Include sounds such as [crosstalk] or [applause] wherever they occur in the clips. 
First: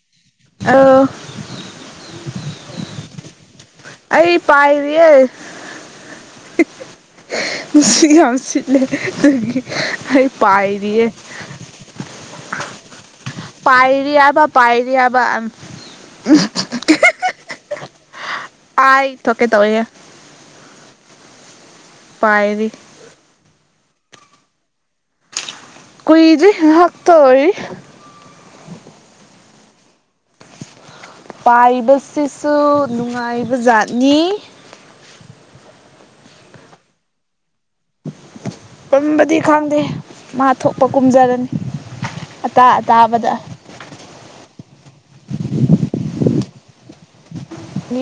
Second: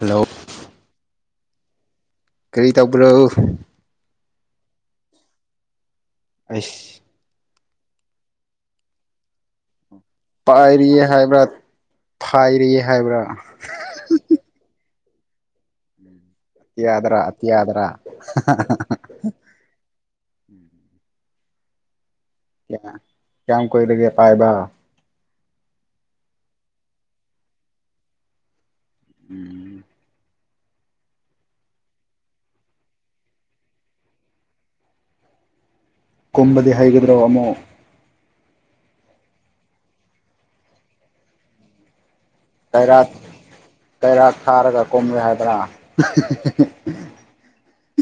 hello ꯑꯣ ꯀꯔꯤ ꯇꯧꯕ꯭ꯔꯣ ꯑꯩ ꯄꯥꯏꯔꯤꯌꯦ ꯑꯩꯁ ꯅꯨꯡꯁꯤꯠ ꯌꯥꯝ ꯁꯤꯠꯂꯦ ꯑꯗꯨꯒꯤ ꯄꯥꯏꯔꯤꯌꯦ ꯍꯥꯏꯕ꯭ꯔꯥ ꯐꯥꯏꯔꯤꯌꯦ ꯍꯥꯏꯕ꯭ꯔꯥ ꯄꯥꯏꯔꯤ ꯍꯥꯏꯕ ꯄꯥꯏꯔꯤ ꯍꯥꯏꯕ ꯑꯇꯤꯌꯥꯗꯔꯥ ꯑꯇꯤꯌꯥꯗꯔꯥ ꯑꯥꯏ ꯊꯣꯛꯀꯦ ꯇꯧꯋꯦꯍꯦ ꯄꯥꯏꯔꯤ ꯌꯥꯑꯑ ꯀꯌꯥꯝ ꯀꯨꯏꯔꯥꯒꯦ ꯄꯥꯏꯕ ꯀꯨꯏꯗ꯭ꯔꯤ ꯉꯍꯥꯛꯇ ꯑꯣꯏꯔꯤ ꯎꯝ ꯄꯥꯏꯕꯁꯤꯁꯨ ꯅꯨꯡꯉꯥꯏꯕ ꯖꯥꯠꯅꯤ ꯀꯨꯝꯕꯗꯤ ꯍꯩꯒꯗ꯭ꯔꯣ ꯑꯃꯨꯛ ꯀꯨꯝꯕꯗꯤ ꯈꯪꯗꯦ ꯃꯥ ꯊꯣꯛꯄ ꯀꯨꯝꯖꯔꯅꯤ ꯑꯇꯥ ꯀꯩꯔꯥꯛ ꯑꯇꯥꯕꯗ ꯀꯩꯔꯥꯛ ꯊꯥꯔꯒ ꯀꯨꯝꯔꯦ ꯍꯥꯏꯕ꯭ꯔꯥ [inaudible]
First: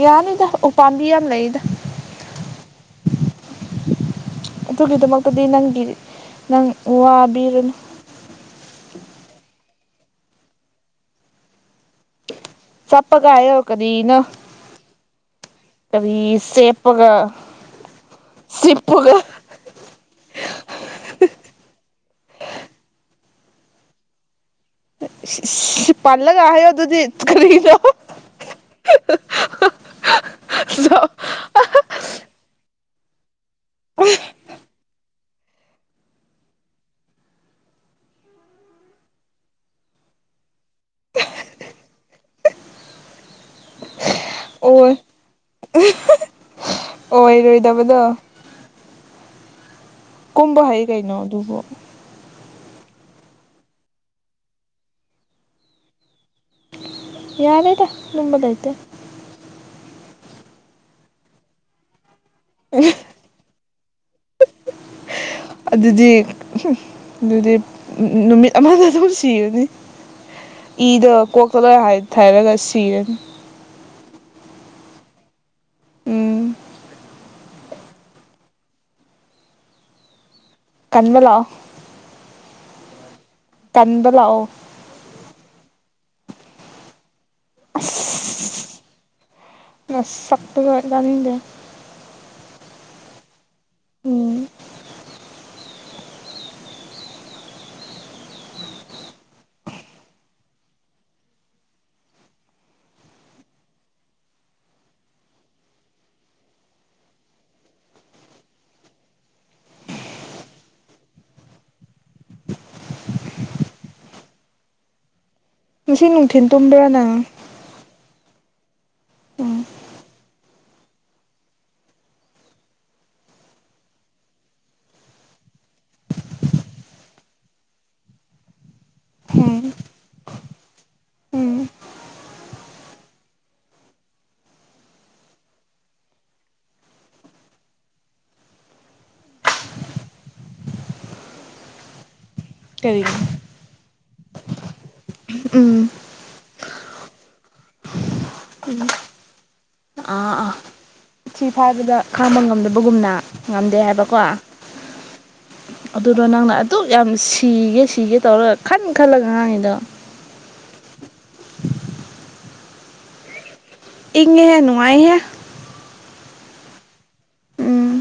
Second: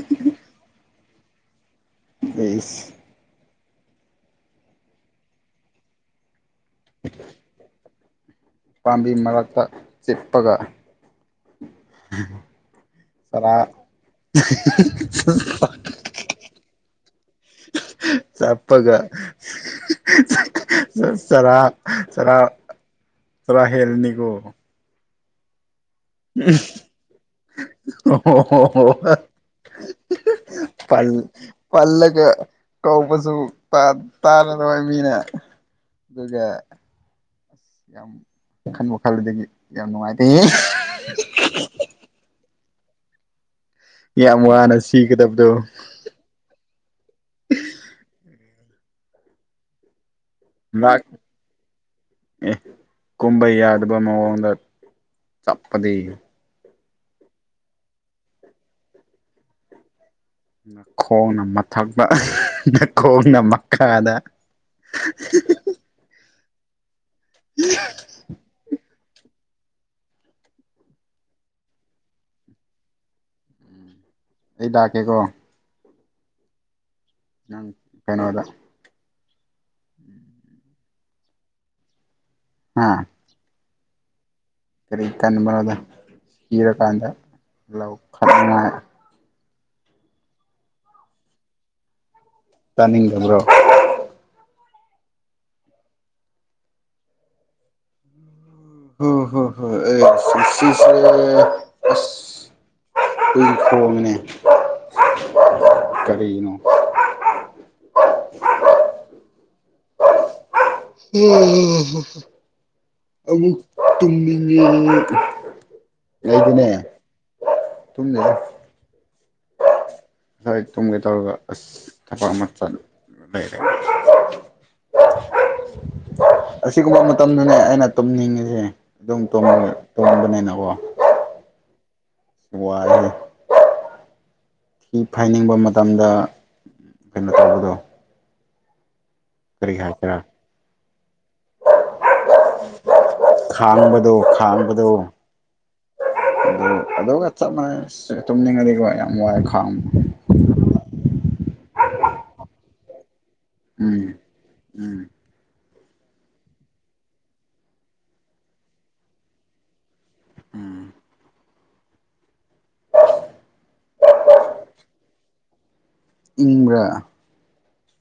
ꯌꯥꯅꯤꯗ ꯎ ꯄꯥꯝꯕꯤ ꯌꯥꯝ ꯂꯩꯗ [inaudible] ꯑꯗꯨꯒꯤꯗꯃꯛꯇꯗꯤ ꯅꯪꯒꯤ ꯅꯪ ꯋꯥꯕꯤꯔꯥꯅꯨ ꯄꯥꯝꯕꯤ ꯃꯔꯛꯇ ꯆꯤꯠꯄꯒ ꯆꯞꯄꯒ ꯍꯥꯏꯌꯣ ꯀꯔꯤꯅꯣ ꯀꯔꯤ [unintelligible] ꯆꯦꯞꯄꯒ ꯆꯞꯄꯒ ꯆꯤꯞꯄꯒ ꯆꯔꯥ ꯆꯔꯥ ꯆꯔꯥ ꯍꯦꯜꯂꯥꯅꯤꯀꯣ ꯏꯁ ꯏꯁꯁ ꯄꯥꯜꯂꯒ ꯍꯥꯏꯑꯣ ꯑꯗꯨꯗꯤ ꯀꯔꯤ ꯅꯣ ꯄꯜ ꯄꯜꯒ ꯀꯧꯕꯁꯨ ꯇꯥ ꯇꯥꯔꯥꯔꯣꯏ ꯃꯤꯅ ꯑꯗꯨꯒ ꯌꯥꯝ ꯈꯟꯕꯨ ꯈꯟꯂꯥꯗꯤ ꯌꯥꯝ ꯅꯨꯡꯉꯥꯏꯇꯦꯍꯦ ꯍꯤ ꯈꯤꯈꯤ ꯌꯥꯝ ꯋꯥꯅ ꯑꯣꯏ ꯁꯤꯒꯗꯕꯗꯣ ꯑꯣꯏꯔꯣꯏꯗꯕꯗꯣ ꯀꯨꯝꯕ ꯍꯩ ꯉꯥꯛ ꯀꯩꯅꯣ ꯑꯗꯨꯕꯨ ꯑꯦ ꯀꯨꯝꯕ ꯌꯥꯗꯕ ꯃꯑꯣꯡꯗ ꯆꯞꯄꯗꯤ ꯌꯥꯔꯦꯗ ꯑꯗꯨꯝꯕꯂꯩꯇꯦ ꯅ ꯈꯣꯡꯅ ꯃꯊꯛꯇ ꯅꯀꯣꯛꯅ ꯈꯥꯗꯥ ꯑꯗꯨꯗꯤ ꯍꯨꯝ ꯑꯗꯨꯗꯤ ꯅꯨꯃꯤꯠ ꯑꯃꯗ ꯑꯗꯨꯝ ꯁꯤ ꯁꯤꯔꯅꯤ ꯏꯗꯣ ꯀꯣꯛꯇꯂꯣꯏ ꯍꯥꯏ ꯊꯥꯔꯒ ꯁꯤꯔꯅꯤ ꯑꯩ ꯂꯥꯛꯀꯦꯀꯣ ꯎꯝ ꯅꯪ ꯀꯩꯅꯣꯗ ꯀꯟꯕ ꯂꯥꯛꯑꯣ ꯑꯥ ꯇꯝꯕ ꯂꯥꯛꯑꯣ ꯀꯔꯤ ꯀꯟꯕꯅꯣꯗ ꯀꯤꯔꯥ ꯀꯥꯟꯗ ꯑꯁ ꯂꯧꯈꯠ ꯅꯤꯡꯉꯥꯏ ꯅꯁꯛꯇꯨꯒ ꯌꯥꯅꯤꯡꯗꯦ ꯇꯥꯅꯤꯡꯗꯕ꯭ꯔꯣ ꯎꯝ [unintelligible] ꯍꯨꯏ ꯈꯣꯡꯉꯦꯅꯦ ꯀꯔꯤꯅꯣ ꯍꯥꯍꯥ ꯑꯃꯨꯛ ꯇꯨꯝꯅꯤꯡꯉꯦ ꯑꯩꯗꯤ ꯉꯁꯤ ꯅꯨꯡꯊꯤꯜ ꯇꯨꯝꯕ꯭ꯔꯥ ꯅꯪ ꯇꯨꯝꯗꯦꯗ ꯑꯣ ꯉꯁꯥꯏ ꯇꯨꯝꯒꯦ ꯇꯧꯔꯒ ꯑꯁ ꯊꯕꯛ ꯑꯃ ꯆꯠ ꯂꯩꯔꯦꯅꯦ [unintelligible] ꯑꯁꯤꯒꯨꯝꯕ ꯃꯇꯝꯗꯅꯦ ꯑꯩꯅ ꯇꯨꯝꯅꯤꯡꯉꯤꯁꯦ ꯑꯗꯨꯝ ꯇꯨꯝꯕ ꯎꯝ ꯇꯨꯝꯕꯅꯤꯅꯀꯣ [unintelligible] ꯎꯝ ꯋꯥꯏꯍꯦ ꯊꯤ ꯐꯥꯏꯅꯤꯡꯕ ꯃꯇꯝꯗ ꯀꯩꯅꯣ ꯇꯧꯕꯗꯣ ꯀꯔꯤ ꯍꯥꯏꯕ꯭ꯔꯥ ꯀꯔꯤ ꯗꯣ ꯈꯥꯡꯕꯗꯣ ꯎꯝ ꯑꯗꯨ ꯑꯗꯨꯒ ꯆꯞ ꯃꯥꯟꯅꯩ ꯑꯁ ꯇꯨꯝꯅꯤꯡꯉꯗꯤꯀꯣ ꯌꯥꯝ ꯋꯥꯢꯑꯦ ꯈꯥꯡ [unintelligible] ꯊꯤ ꯐꯥꯏꯕꯗ ꯈꯥꯡꯕ ꯉꯝꯗꯕꯒꯨꯝꯅ ꯉꯝꯗꯦ ꯎꯝ ꯍꯥꯏꯕꯀꯣ ꯎꯝ ꯑꯗꯨꯔꯣ ꯅꯪꯅ ꯑꯗꯨꯛ ꯌꯥꯝ ꯁꯤꯒꯦ ꯁꯤꯒꯦ ꯇꯧꯔꯒ ꯈꯟ ꯈꯜꯂꯒ ꯉꯥꯡꯉꯤꯗꯣ ꯏꯪꯉꯦꯍꯦ ꯅꯨꯡꯉꯥꯏꯍꯦ ꯏꯪꯕꯔꯥ ꯎꯝ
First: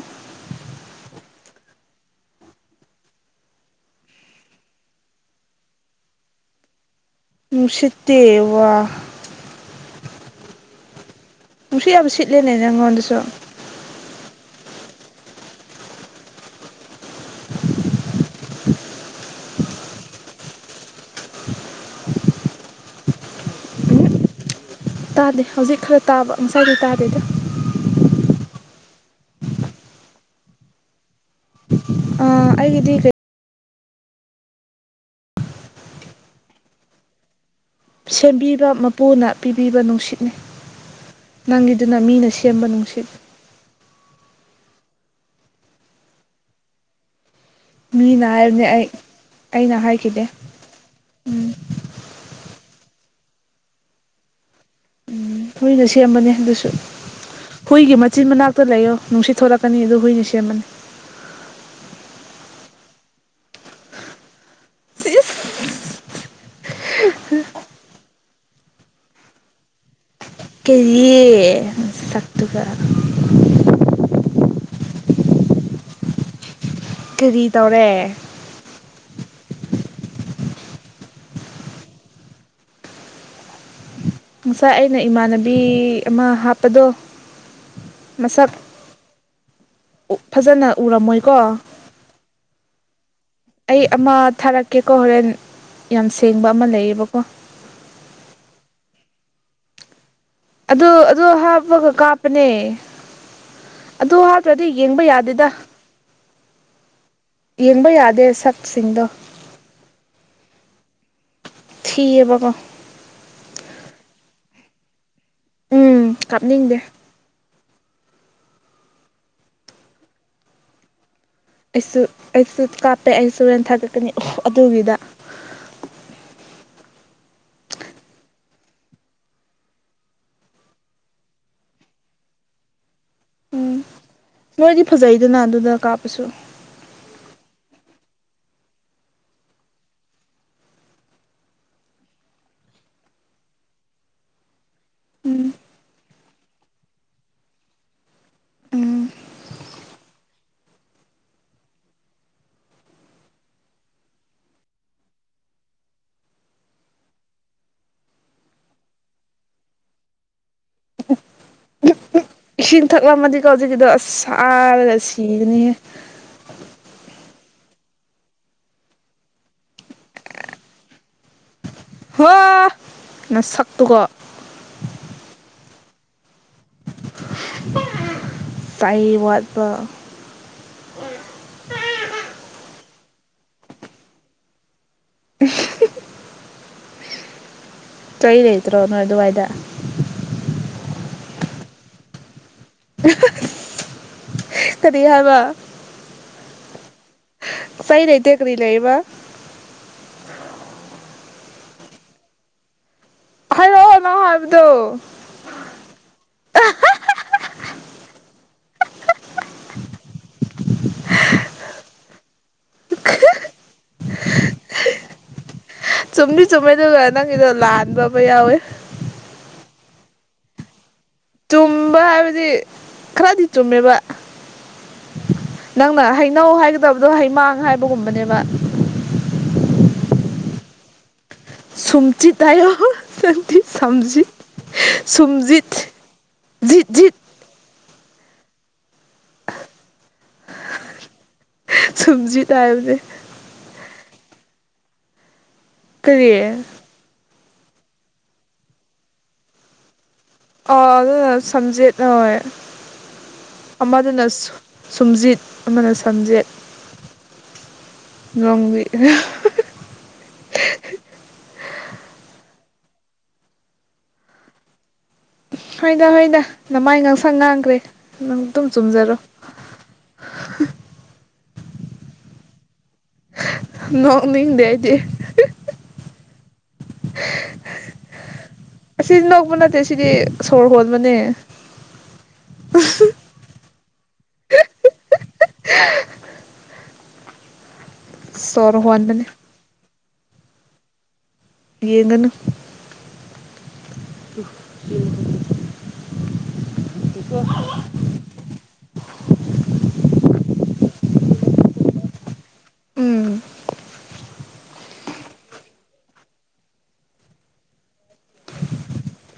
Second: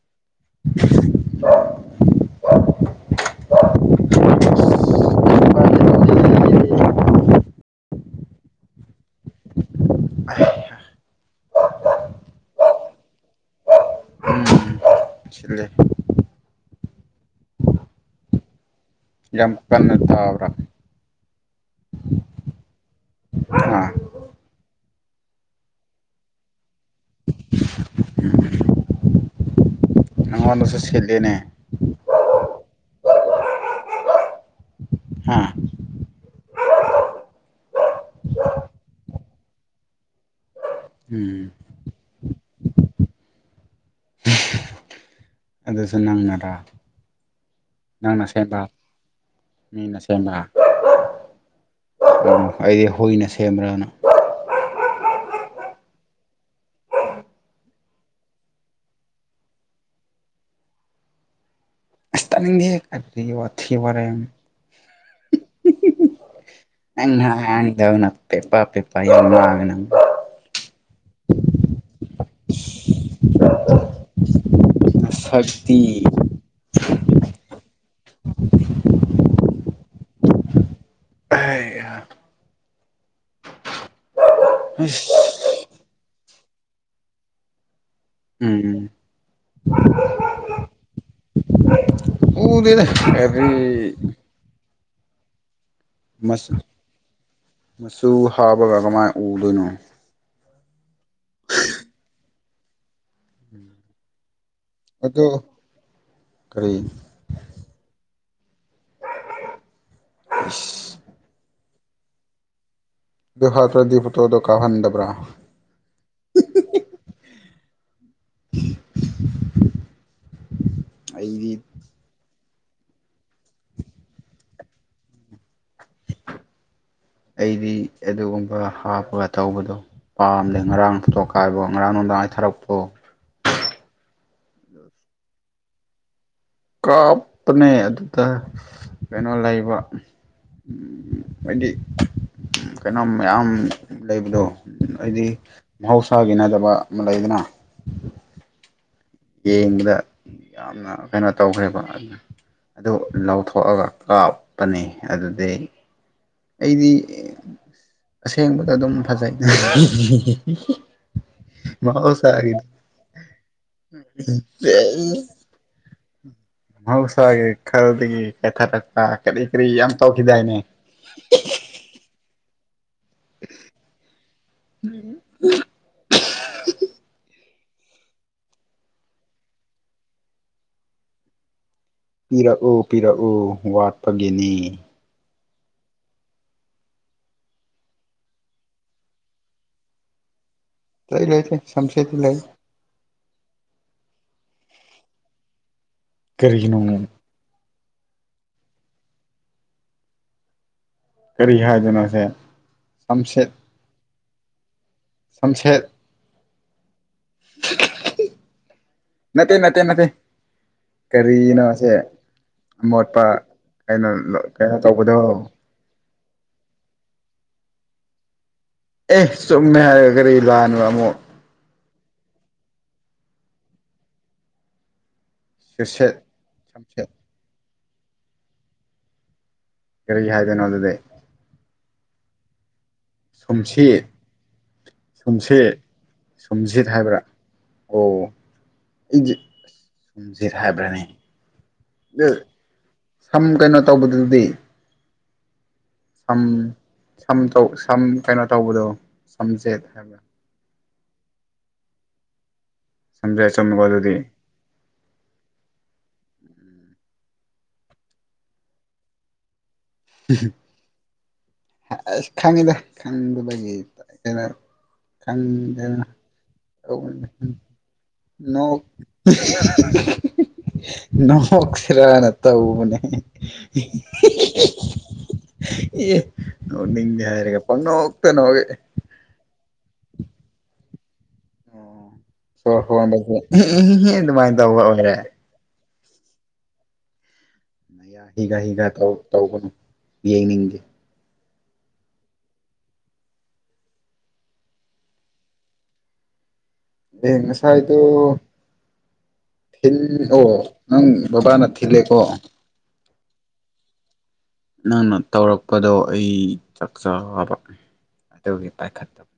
[unintelligible] ꯅꯨꯡꯁꯤꯠꯇꯤ ꯋꯥ ꯍꯩꯍꯥ ꯅꯨꯡꯁꯤꯠ ꯌꯥꯝ ꯁꯤꯠꯂꯦꯅꯦ ꯅꯪꯉꯣꯟꯗꯁꯨ ꯁꯤꯠꯂꯦ ꯌꯥꯝ ꯀꯟꯅ ꯇꯥꯕ꯭ꯔ ꯑꯥ ꯎꯝ ꯇꯥꯗꯦ ꯍꯧꯖꯤꯛ ꯈꯔ ꯇꯥꯕ ꯉꯁꯥꯏꯗꯤ ꯇꯥꯗꯦꯗ ꯅꯪꯉꯣꯟꯗꯁꯨ ꯁꯤꯠꯂꯦꯅꯦ ꯑ ꯑꯩꯒꯤꯗꯤ ꯀꯔꯤ ꯍꯥ ꯁꯦꯝꯕꯤꯕ ꯃꯄꯨꯅ ꯄꯤꯕꯤꯕ ꯅꯨꯡꯁꯤꯠꯅꯤ ꯎꯝ ꯅꯪꯒꯤꯗꯨꯅ ꯃꯤꯅ ꯁꯦꯝꯕ ꯅꯨꯡꯁꯤꯠ ꯑꯗꯨꯁꯨ ꯅꯪꯅꯔꯥ ꯅꯪꯅ ꯃꯤꯅ ꯁꯦꯝꯕ꯭ꯔꯥ ꯍꯥꯏꯕꯅꯦ ꯑꯩ ꯑꯩꯅ ꯍꯥꯏꯈꯤꯗꯦ ꯃꯤꯅꯁꯦꯝꯕ꯭ꯔꯥ ꯎꯝ ꯑꯩꯗꯤ ꯍꯨꯏꯅ ꯁꯦꯝꯕ꯭ꯔꯥꯅ ꯎꯝ ꯍꯨꯏꯅ ꯁꯦꯝꯕꯅꯦ ꯑꯗꯨꯁꯨ ꯍꯨꯏꯒꯤ ꯃꯆꯤꯟ ꯃꯅꯥꯛꯇ ꯂꯩꯌꯣ ꯅꯨꯡꯁꯤꯠ ꯊꯣꯛꯂꯛꯀꯅꯤ ꯑꯗꯨ ꯍꯨꯏꯅ ꯁꯦꯝꯕꯅꯤ [inaudible] ꯑꯦ ꯑꯗꯨꯗꯤ ꯋꯥꯊꯤ ꯋꯥꯔꯦꯝ ꯏꯁ ꯅꯪꯅ ꯑꯉꯥꯡꯗꯧꯅ ꯄꯦ ꯄꯥ ꯄꯦ ꯄꯥ ꯌꯥꯝ ꯉꯥꯡꯉꯦ ꯅꯪ ꯀꯔꯤ ꯁꯛꯇꯨꯒ ꯁꯛꯇꯤ ꯀꯔꯤ ꯇꯧꯔꯦ ꯑꯁ ꯉꯁꯥꯏ ꯑꯩꯅ ꯏꯃꯥꯟꯅꯕꯤ ꯑꯃ ꯍꯥꯞꯄꯗꯣ ꯃꯁꯛ ꯎꯝ ꯐꯖꯅ ꯎꯔꯝꯃꯣꯏꯀꯣ ꯎꯗꯦꯗ [unintelligible] ꯀꯦꯀꯣ ꯍꯣꯔꯦꯟ ꯌꯥꯝ ꯁꯦꯡꯕ ꯃꯆꯨ ꯑꯃ ꯂꯩꯌꯦꯕꯀꯣ ꯃꯆꯨ ꯍꯥꯕꯒ ꯀꯃꯥꯏꯅ ꯎꯗꯣꯏꯅꯣ ꯑꯗꯨ ꯑꯗꯨ ꯍꯥꯞꯄꯒ ꯀꯥꯞꯄꯅꯦ ꯑꯗꯨ ꯍꯥꯞꯇ꯭ꯔꯗꯤ ꯌꯦꯡꯕ ꯑꯗꯣ ꯌꯥꯗꯦꯗ ꯀꯔꯤ ꯌꯦꯡꯕ ꯌꯥꯗꯦ ꯁꯛꯁꯤꯡꯗꯣ ꯊꯤꯌꯦꯕ ꯀꯣ ꯑꯗꯨ ꯍꯥꯞꯇ꯭ꯔꯗꯤ ꯐꯣꯇꯣꯗꯣ ꯀꯥꯎꯍꯟꯗꯕ꯭ꯔꯥ ꯎꯝ ꯀꯥꯞꯅꯤꯡꯗꯦ [inaudible] ꯑꯩꯗꯤ ꯑꯩꯁꯨ ꯑꯩꯁꯨ ꯀꯥꯞꯄꯦ ꯑꯩꯁꯨ ꯍꯣꯔꯦꯟ ꯊꯥꯒꯠꯀꯅꯤ ꯑꯗꯨꯒꯤꯗ [inaudible] ꯑꯩꯗꯤ ꯑꯗꯨꯒꯨꯝꯕ ꯍꯥꯞꯄꯒ ꯇꯧꯕꯗꯣ ꯄꯥꯝꯗꯦ ꯉꯔꯥꯡ ꯇꯣꯀꯥꯏꯕ ꯉꯔꯥꯡ ꯅꯨꯡꯗꯥꯡ ꯊꯥꯔꯛꯄ꯭ꯔꯣ ꯃꯣꯏꯗꯤ ꯐꯖꯩꯗꯅ ꯑꯗꯨꯗ ꯀꯥꯞꯄꯁꯨ ꯀꯥꯞꯄꯅꯦ ꯑꯗꯨꯗ ꯀꯩꯅꯣ ꯂꯩꯕ ꯎꯝ ꯍꯥꯏꯗꯤ ꯀꯩꯅꯣꯝ ꯃꯌꯥꯝ ꯂꯩꯕꯗꯣ ꯍꯥꯏꯗꯤ ꯃꯍꯧꯁꯥꯒꯤ ꯅꯗꯕ ꯑꯃ ꯂꯩꯗꯅ [unintelligible] ꯌꯦꯡꯕꯗ ꯌꯥꯝꯅ ꯀꯩꯅꯣ ꯇꯧꯈ꯭ꯔꯦꯕ ꯑꯗꯨꯅ ꯑꯗꯨ ꯂꯧꯊꯣꯛꯑꯒ ꯀꯥꯞꯄꯅꯤ ꯑꯗꯨꯗꯤ ꯑꯩꯗꯤ ꯑꯁꯦꯡꯕꯗ ꯑꯗꯨꯝ ꯐꯖꯩꯏ [unintelligible] ꯏꯁꯤꯡ ꯊꯛꯂꯝꯃꯗꯤꯀꯣ ꯍꯧꯖꯤꯛꯀꯤꯗꯣ ꯑꯁ ꯍꯥꯔꯒ ꯁꯤꯒꯥꯅꯤꯍꯦ ꯃꯍꯧꯁꯥꯒꯤ ꯈꯜꯗꯒꯤ ꯀꯦꯊꯥꯔꯛꯄ ꯀꯔꯤ ꯀꯔꯤ ꯌꯥꯝ ꯇꯧꯈꯤꯗꯥꯏꯅꯦ [unintelligible] ꯍꯣ ꯅꯁꯛꯇꯨꯒ [unintelligible] ꯆꯩ ꯋꯥꯠꯄ ꯄꯤꯔꯛ ꯑꯣ ꯄꯤꯔꯛ ꯑꯣ ꯋꯥꯠꯄꯒꯤꯅꯦ [unintelligible] ꯆꯩ ꯂꯩꯇ꯭ꯔꯣ ꯅꯣꯏ ꯑꯗꯨꯋꯥꯏꯗ ꯆꯩ ꯂꯩꯇꯦ ꯁꯝꯖꯦꯠꯇꯤ ꯂꯩ [unintelligible] ꯀꯔꯤ ꯍꯥꯏꯕ ꯀꯔꯤꯒꯤꯅꯣꯅꯦ ꯆꯩ ꯂꯩꯇꯦ ꯀꯔꯤ ꯂꯩꯌꯦꯕ ꯀꯔꯤ ꯍꯥꯏꯕꯅꯣꯅꯦ ꯍꯥꯏꯔꯛꯑꯣ ꯅꯪ ꯍꯥꯏꯕꯗꯣ ꯁꯝꯁꯦꯠ ꯅꯠꯇꯦ ꯅꯠꯇꯦ ꯅꯠꯇꯦ ꯀꯔꯤꯅꯣꯁꯦ ꯑꯃꯣꯠꯄ ꯀꯩꯅꯣ ꯀꯩꯅꯣ ꯇꯧꯕꯗꯣ ꯆꯨꯝꯗꯤ ꯆꯨꯝꯃꯦ ꯑꯗꯨꯒ ꯅꯪꯒꯤꯗꯣ ꯂꯥꯟꯕ ꯑꯃ ꯌꯥꯎꯋꯦ ꯑꯦ ꯆꯨꯝꯃꯦ ꯍꯥꯏꯔꯒ ꯀꯔꯤ ꯂꯥꯟꯕ ꯑꯃꯨꯛ ꯆꯨꯝꯕ ꯍꯥꯏꯕꯗꯤ ꯈꯔꯗꯤ ꯆꯨꯝꯃꯦꯕ ꯅꯪꯅ ꯁꯨꯁꯦꯠ ꯍꯩꯅꯧ ꯍꯥꯏꯒꯗꯕꯗꯣ ꯁꯝꯁꯦꯠ ꯍꯩꯃꯥꯡ ꯍꯥꯏꯕꯒꯨꯝꯕꯅꯦꯕ ꯀꯔꯤ ꯍꯥꯏꯗꯣꯏꯅꯣ ꯑꯗꯨꯗꯤ ꯁꯨꯝꯖꯤꯠ ꯍꯥꯏꯌꯣ ꯁꯝꯗꯤ ꯁꯨꯝꯁꯤꯠ ꯁꯝꯖꯤꯠ ꯁꯨꯝꯖꯤꯠ ꯁꯨꯝꯁꯤꯠ ꯁꯨꯝꯁꯤꯠ ꯖꯤꯠ ꯖꯤꯠ ꯍꯥꯏꯕ꯭ꯔꯥ ꯑꯣ ꯑꯩꯁꯦ ꯑ ꯁꯨꯝꯖꯤꯔ ꯍꯥꯏꯕ꯭ꯔꯥꯅꯦ ꯁꯨꯝꯖꯤꯠ ꯇꯥꯏꯕꯅꯦ ꯁꯝ ꯀꯩꯅꯣ ꯇꯧꯕꯗꯨꯗꯤ ꯀꯔꯤ ꯁꯝ ꯁꯝ ꯇꯧ ꯁꯝ ꯀꯩꯅꯣ ꯇꯧꯕꯗꯣ ꯁꯝꯖꯦꯠ ꯍꯥꯏꯕ꯭ꯔꯥ ꯑ ꯑꯗꯨꯅ ꯁꯝꯖꯦꯠ ꯍꯣꯢ ꯁꯝꯖꯦꯠ ꯆꯨꯝꯃꯤꯀꯣ ꯑꯗꯨꯗꯤ ꯑꯃꯗꯨꯅ ꯁꯨ ꯁꯨꯝꯖꯤꯠ ꯑꯃꯅ ꯁꯝꯖꯦꯠ ꯅꯣꯡꯕꯤ ꯑꯁ ꯈꯪꯏꯗ ꯈꯪꯕꯗꯒꯤ ꯈꯔ ꯈꯪꯗ ꯍꯣꯏꯗ ꯍꯣꯏꯗ ꯅꯃꯥꯏ ꯉꯥꯡꯁꯪ ꯉꯥꯡꯈ꯭ꯔꯦ ꯅꯪ ꯑꯗꯨꯝ ꯅꯣꯛ ꯆꯨꯝꯖꯔꯣ ꯅꯣꯛꯁꯤꯔꯅ ꯇꯧꯕꯅꯦ ꯑꯍꯤ ꯍꯤ ꯍꯤ ꯗꯤ ꯍꯤꯍꯤ ꯅꯣꯛꯅꯤꯡꯗꯦ ꯍꯥꯏꯔꯒꯦ ꯄꯪꯅꯣꯛꯇ ꯅꯣꯛꯏ ꯗꯨꯗꯤ ꯁꯣꯔ ꯍꯣꯟꯕꯅꯦ ꯑꯍꯤ ꯍꯤ ꯑꯗꯨꯃꯥꯥꯏꯅ ꯇꯧꯕ ꯑꯣꯏꯔꯦ [unintelligible] ꯃꯌꯥ ꯍꯤꯒꯥ ꯁꯣꯔ ꯍꯤꯒꯥ ꯇꯧ ꯍꯣꯟꯕꯅꯦ ꯇꯧꯒꯅꯨ ꯌꯦꯡꯅꯤꯡꯗꯦ ꯌꯦꯡꯒꯅꯨ [unintelligible] ꯅꯦ ꯉꯁꯥꯏꯗꯣ ꯊꯤꯟ ꯑꯣ ꯅꯪ ꯕꯕꯥꯅ ꯊꯤꯜꯂꯦꯀꯣ ꯎꯝ ꯅꯪꯅ ꯇꯧꯔꯛꯄꯗꯣ ꯑꯩ ꯆꯥꯛꯆꯥꯕ ꯑꯗꯨꯒꯤ ꯄꯥꯏꯈꯠꯇꯕ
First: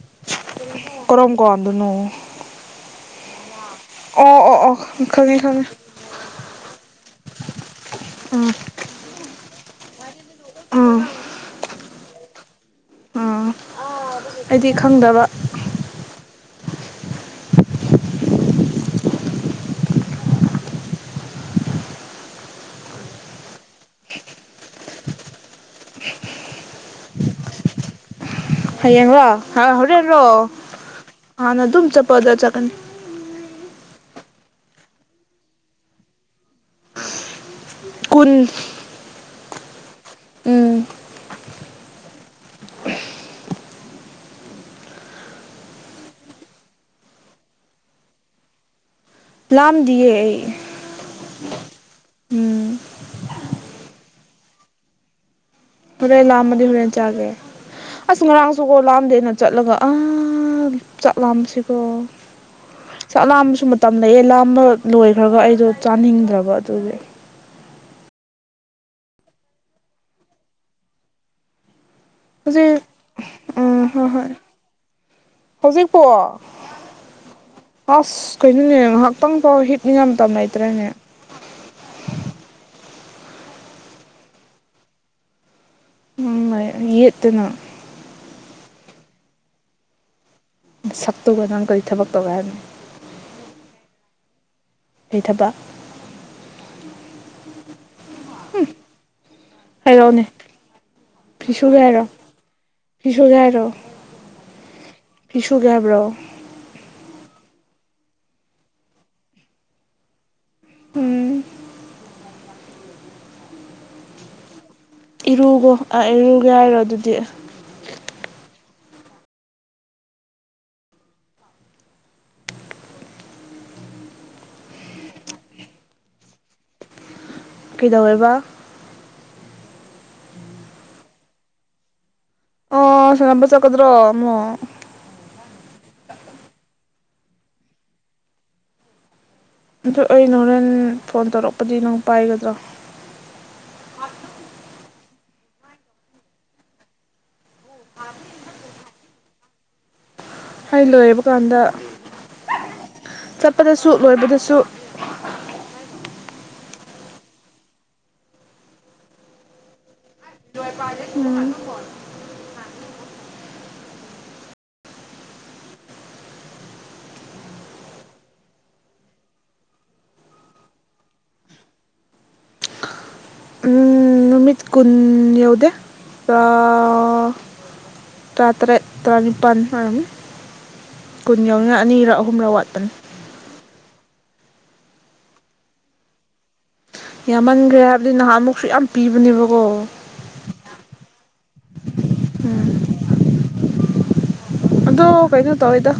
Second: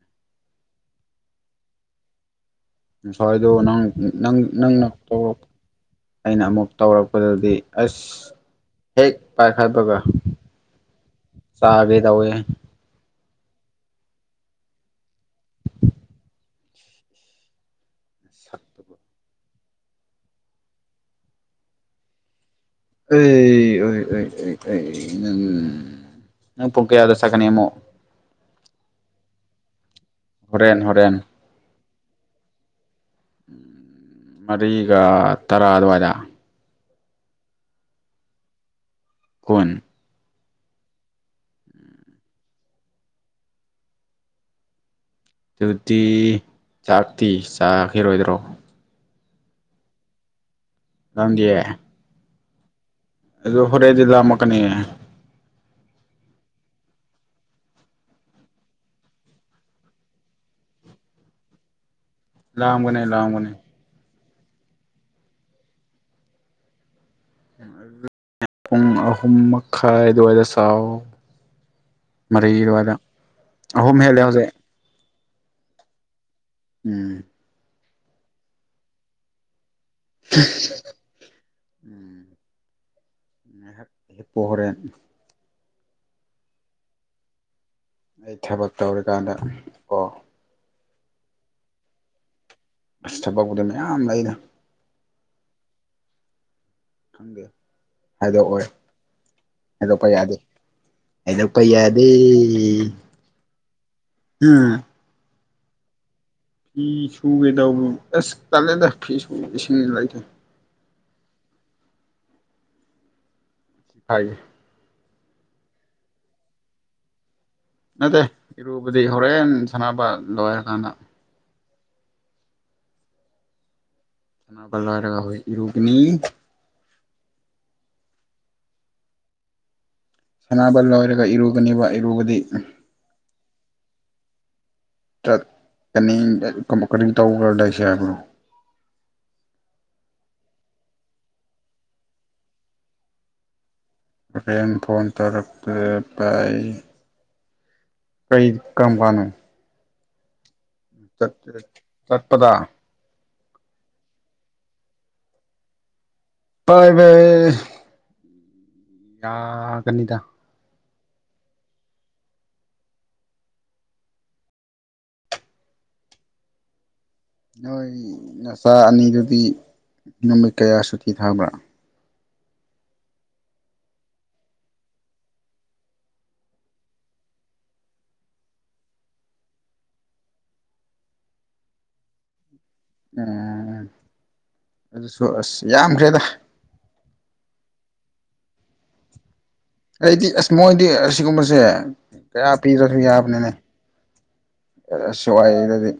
ꯀꯔꯝ ꯀꯥꯟꯗꯅꯣ ꯉꯁꯥꯏꯗꯣ ꯅꯪ ꯅꯪ ꯑꯣ ꯑꯣ ꯑꯣ ꯅꯪꯅ ꯈꯪꯉꯦ ꯄꯣꯛ ꯈꯪꯉꯦ ꯑꯩꯅ ꯑꯃꯨꯛ ꯇꯧꯔꯛꯄꯗꯗꯤ ꯑꯁ ꯍꯦꯛ ꯄꯥꯏꯈꯠꯕꯒ ꯑꯥ ꯆꯥꯒꯦ ꯇꯧꯋꯦꯍꯦ ꯑꯩꯗꯤ ꯈꯪꯗꯕ ꯁꯛꯇꯨꯒ ꯑꯩ ꯑꯣꯏ ꯑꯣꯏ ꯑꯣꯏ ꯑꯩ ꯅꯪ ꯅꯪ ꯄꯨꯡ ꯀꯌꯥꯗ ꯆꯠꯀꯥꯅꯤ ꯑꯃꯨꯛ ꯍꯌꯦꯡꯔꯣ ꯍ ꯍꯣꯔꯦꯟꯔꯣ ꯍꯣꯔꯦꯟ ꯍꯣꯔꯦꯟ ꯍꯥꯟꯅ ꯑꯗꯨꯝ ꯆꯠꯄꯗꯥ ꯆꯠꯀꯅꯤ ꯃꯔꯤꯒ ꯇꯔꯥ ꯑꯗꯨꯋꯥꯏꯗ ꯀꯨꯟ ꯀꯨꯟ ꯎꯝ ꯗꯨꯗꯤ ꯆꯥꯛꯇꯤ ꯆꯥꯈꯤꯔꯣꯏꯗ꯭ꯔꯣ ꯂꯥꯝꯗꯤꯌꯦ ꯑꯩ ꯂꯥꯝꯗꯤꯌꯦ ꯎꯝ ꯑꯗꯣ ꯍꯣꯔꯦꯟꯗꯤ ꯂꯥꯝꯃꯛꯀꯅꯤꯌꯦ ꯍꯣꯔꯦꯟ ꯂꯥꯝꯃꯗꯤ ꯍꯣꯔꯦꯟ ꯆꯥꯒꯦ ꯑꯁ ꯉꯔꯥꯡꯁꯨꯀꯣ ꯂꯥꯝꯗꯦꯅ ꯆꯠꯂꯒ ꯑ ꯆꯥꯛ ꯂꯥꯝꯕꯁꯤꯀꯣ ꯂꯥꯝꯒꯅꯤ ꯆꯥꯛ ꯂꯥꯝꯒꯅꯤ ꯂꯥꯝꯕꯁꯨ ꯃꯇꯝ ꯂꯩꯌꯦ ꯂꯥꯝ ꯕꯛ ꯂꯣꯏꯈ꯭ꯔꯒ ꯑꯩꯗꯣ ꯆꯥꯅꯤꯡꯗ꯭ꯔꯕ ꯑꯗꯨꯒꯤ ꯄꯨꯡ ꯑꯍꯨꯝ ꯃꯈꯥꯏ ꯑꯗꯨꯋꯥꯏꯗ ꯆꯥꯎ ꯃꯔꯤ ꯍꯧꯖꯤꯛ ꯑꯗꯨꯋꯥꯏꯗ ꯑꯍꯨꯝ ꯍꯦꯜꯂꯦ ꯍꯧꯖꯤꯛ ꯍꯧꯖꯤꯛ ꯄꯣ ꯎꯝ ꯑꯁ ꯀꯩꯅꯣꯅꯦ ꯉꯍꯥꯛꯇꯪꯐꯥꯎ ꯍꯤꯞꯅꯤꯉꯥꯏ ꯃꯇꯝ ꯂꯩꯇ꯭ꯔꯦꯅꯦ ꯎꯝ ꯉꯥꯏꯍꯥꯛ ꯍꯤꯞꯄꯣ ꯍꯣꯔꯦꯟ ꯎꯝ ꯌꯦꯠꯇꯅ ꯑꯩ ꯊꯕꯛ ꯇꯧꯔꯀꯥꯟꯗ ꯀꯣ ꯅꯁꯛꯇꯨꯒ ꯅꯪ ꯀꯔꯤ ꯊꯕꯛ ꯇꯧꯒꯦ ꯍꯥꯏꯕꯅꯣ ꯑꯁ ꯊꯕꯛꯄꯨꯗꯤ ꯃꯌꯥꯝ ꯂꯩꯗ ꯀꯩ ꯊꯕꯛ ꯈꯪꯗꯦ ꯍꯥꯏꯗꯣꯛꯑꯣꯏ ꯍꯥꯏꯗꯣꯛꯄ ꯍꯥꯏꯔꯛꯑꯣꯅꯦ ꯌꯥꯗꯦ ꯐꯤ ꯍꯥꯏꯗꯣꯛꯄ ꯁꯨꯒꯦ ꯍꯥꯏꯔꯣ ꯌꯥꯗꯦ ꯐꯤ ꯁꯨꯒꯦ ꯑꯨꯝ ꯐꯤꯁꯨꯒꯦ ꯍꯥꯏꯕ꯭ꯔꯣ ꯐꯤ ꯁꯨꯒꯦ ꯇꯧꯕ ꯑꯁ ꯇꯜꯂꯦꯗ ꯐꯤ ꯁꯨꯕ ꯏꯁꯤꯡꯖꯨ ꯂꯩꯇꯦ ꯎꯝ ꯍꯥꯏ ꯏꯔꯨꯒꯣ ꯑꯥ ꯏꯔꯨꯒꯦ ꯍꯥꯏꯔꯣ ꯑꯗꯨꯗꯤ ꯅꯠꯇꯦ ꯏꯔꯨꯕꯗꯤ ꯍꯣꯔꯦꯟ ꯁꯥꯟꯅꯕ ꯂꯣꯏꯔꯀꯥꯟꯗ ꯁꯥꯅꯕ ꯂꯣꯏꯔꯒ ꯍꯨꯖꯤꯛ ꯏꯔꯨꯒꯅꯤ ꯀꯩꯗꯧꯋꯦꯕ ꯁꯅꯥꯕ ꯂꯣꯏꯔꯒ ꯏꯔꯨꯒꯅꯤꯕ ꯏꯔꯨꯕꯗꯤ ꯑꯣ ꯁꯥꯅꯕ ꯆꯠ ꯀꯗ꯭ꯔꯣ ꯑꯃꯨꯛ ꯆꯠꯀꯅꯤ ꯀꯔꯤ ꯇꯧꯔꯒꯂꯩꯁꯦ ꯍꯥꯏꯕꯔꯣ ꯑꯗꯨ ꯑꯩ ꯍꯣꯔꯦꯟ ꯐꯣꯟ ꯇꯧꯔꯛꯄꯗꯤ ꯅꯪ ꯄꯥꯏꯒꯗ꯭ꯔꯣ ꯍꯣꯔꯦꯟ ꯐꯣꯟ ꯇꯧꯔꯛꯇꯦ ꯄꯥꯏ ꯀꯩ ꯀꯝꯀꯟꯅꯣ ꯍꯩ ꯂꯣꯏꯔꯕ ꯀꯥꯟꯗ ꯆꯠꯄꯗ ꯆꯠ ꯑꯗꯁꯨ ꯂꯣꯏꯕꯗꯨꯁꯨ ꯄꯥꯏꯕꯩ ꯌꯥ ꯒꯅꯤꯗ ꯎꯝ ꯅꯣꯏ ꯅꯆꯥ ꯑꯅꯤꯗꯨꯗꯤ ꯅꯨꯃꯤꯠ ꯀꯌꯥ ꯁꯨꯇꯤ ꯊꯕ꯭ꯔꯥ ꯎꯝ ꯅꯨꯃꯤꯠ ꯀꯨꯟ ꯌꯧꯗꯦ ꯇꯑꯑꯑꯑ ꯇꯔꯥꯇꯔꯦꯠ ꯇꯔꯥꯅꯤꯄꯥꯜ ꯑꯣꯏꯔꯝꯅꯤ ꯀꯨꯟ ꯌꯥꯎꯅꯤꯉꯏ ꯑꯅꯤꯔ ꯑꯍꯨꯝꯔ ꯋꯥꯠ ꯄꯟ ꯎꯝ ꯑꯗꯨꯁꯨ ꯑꯁ ꯌꯥꯝꯈ꯭ꯔꯦꯗ ꯌꯥꯝꯃꯟꯒ꯭ꯔꯦ ꯑꯗꯨ ꯅꯍꯥꯟꯃꯨꯛꯁꯨ ꯌꯥꯝ ꯄꯤꯕꯅꯦꯕꯣ ꯁꯤꯒꯨꯝꯕꯁꯦ ꯀꯌꯥ ꯄꯤꯔꯁꯨ ꯌꯥꯕꯅꯤꯅꯦ ꯑꯗꯣ ꯀꯩꯅꯣ ꯇꯧꯋꯦꯗ ꯑꯁꯋꯥꯏꯗꯗꯤ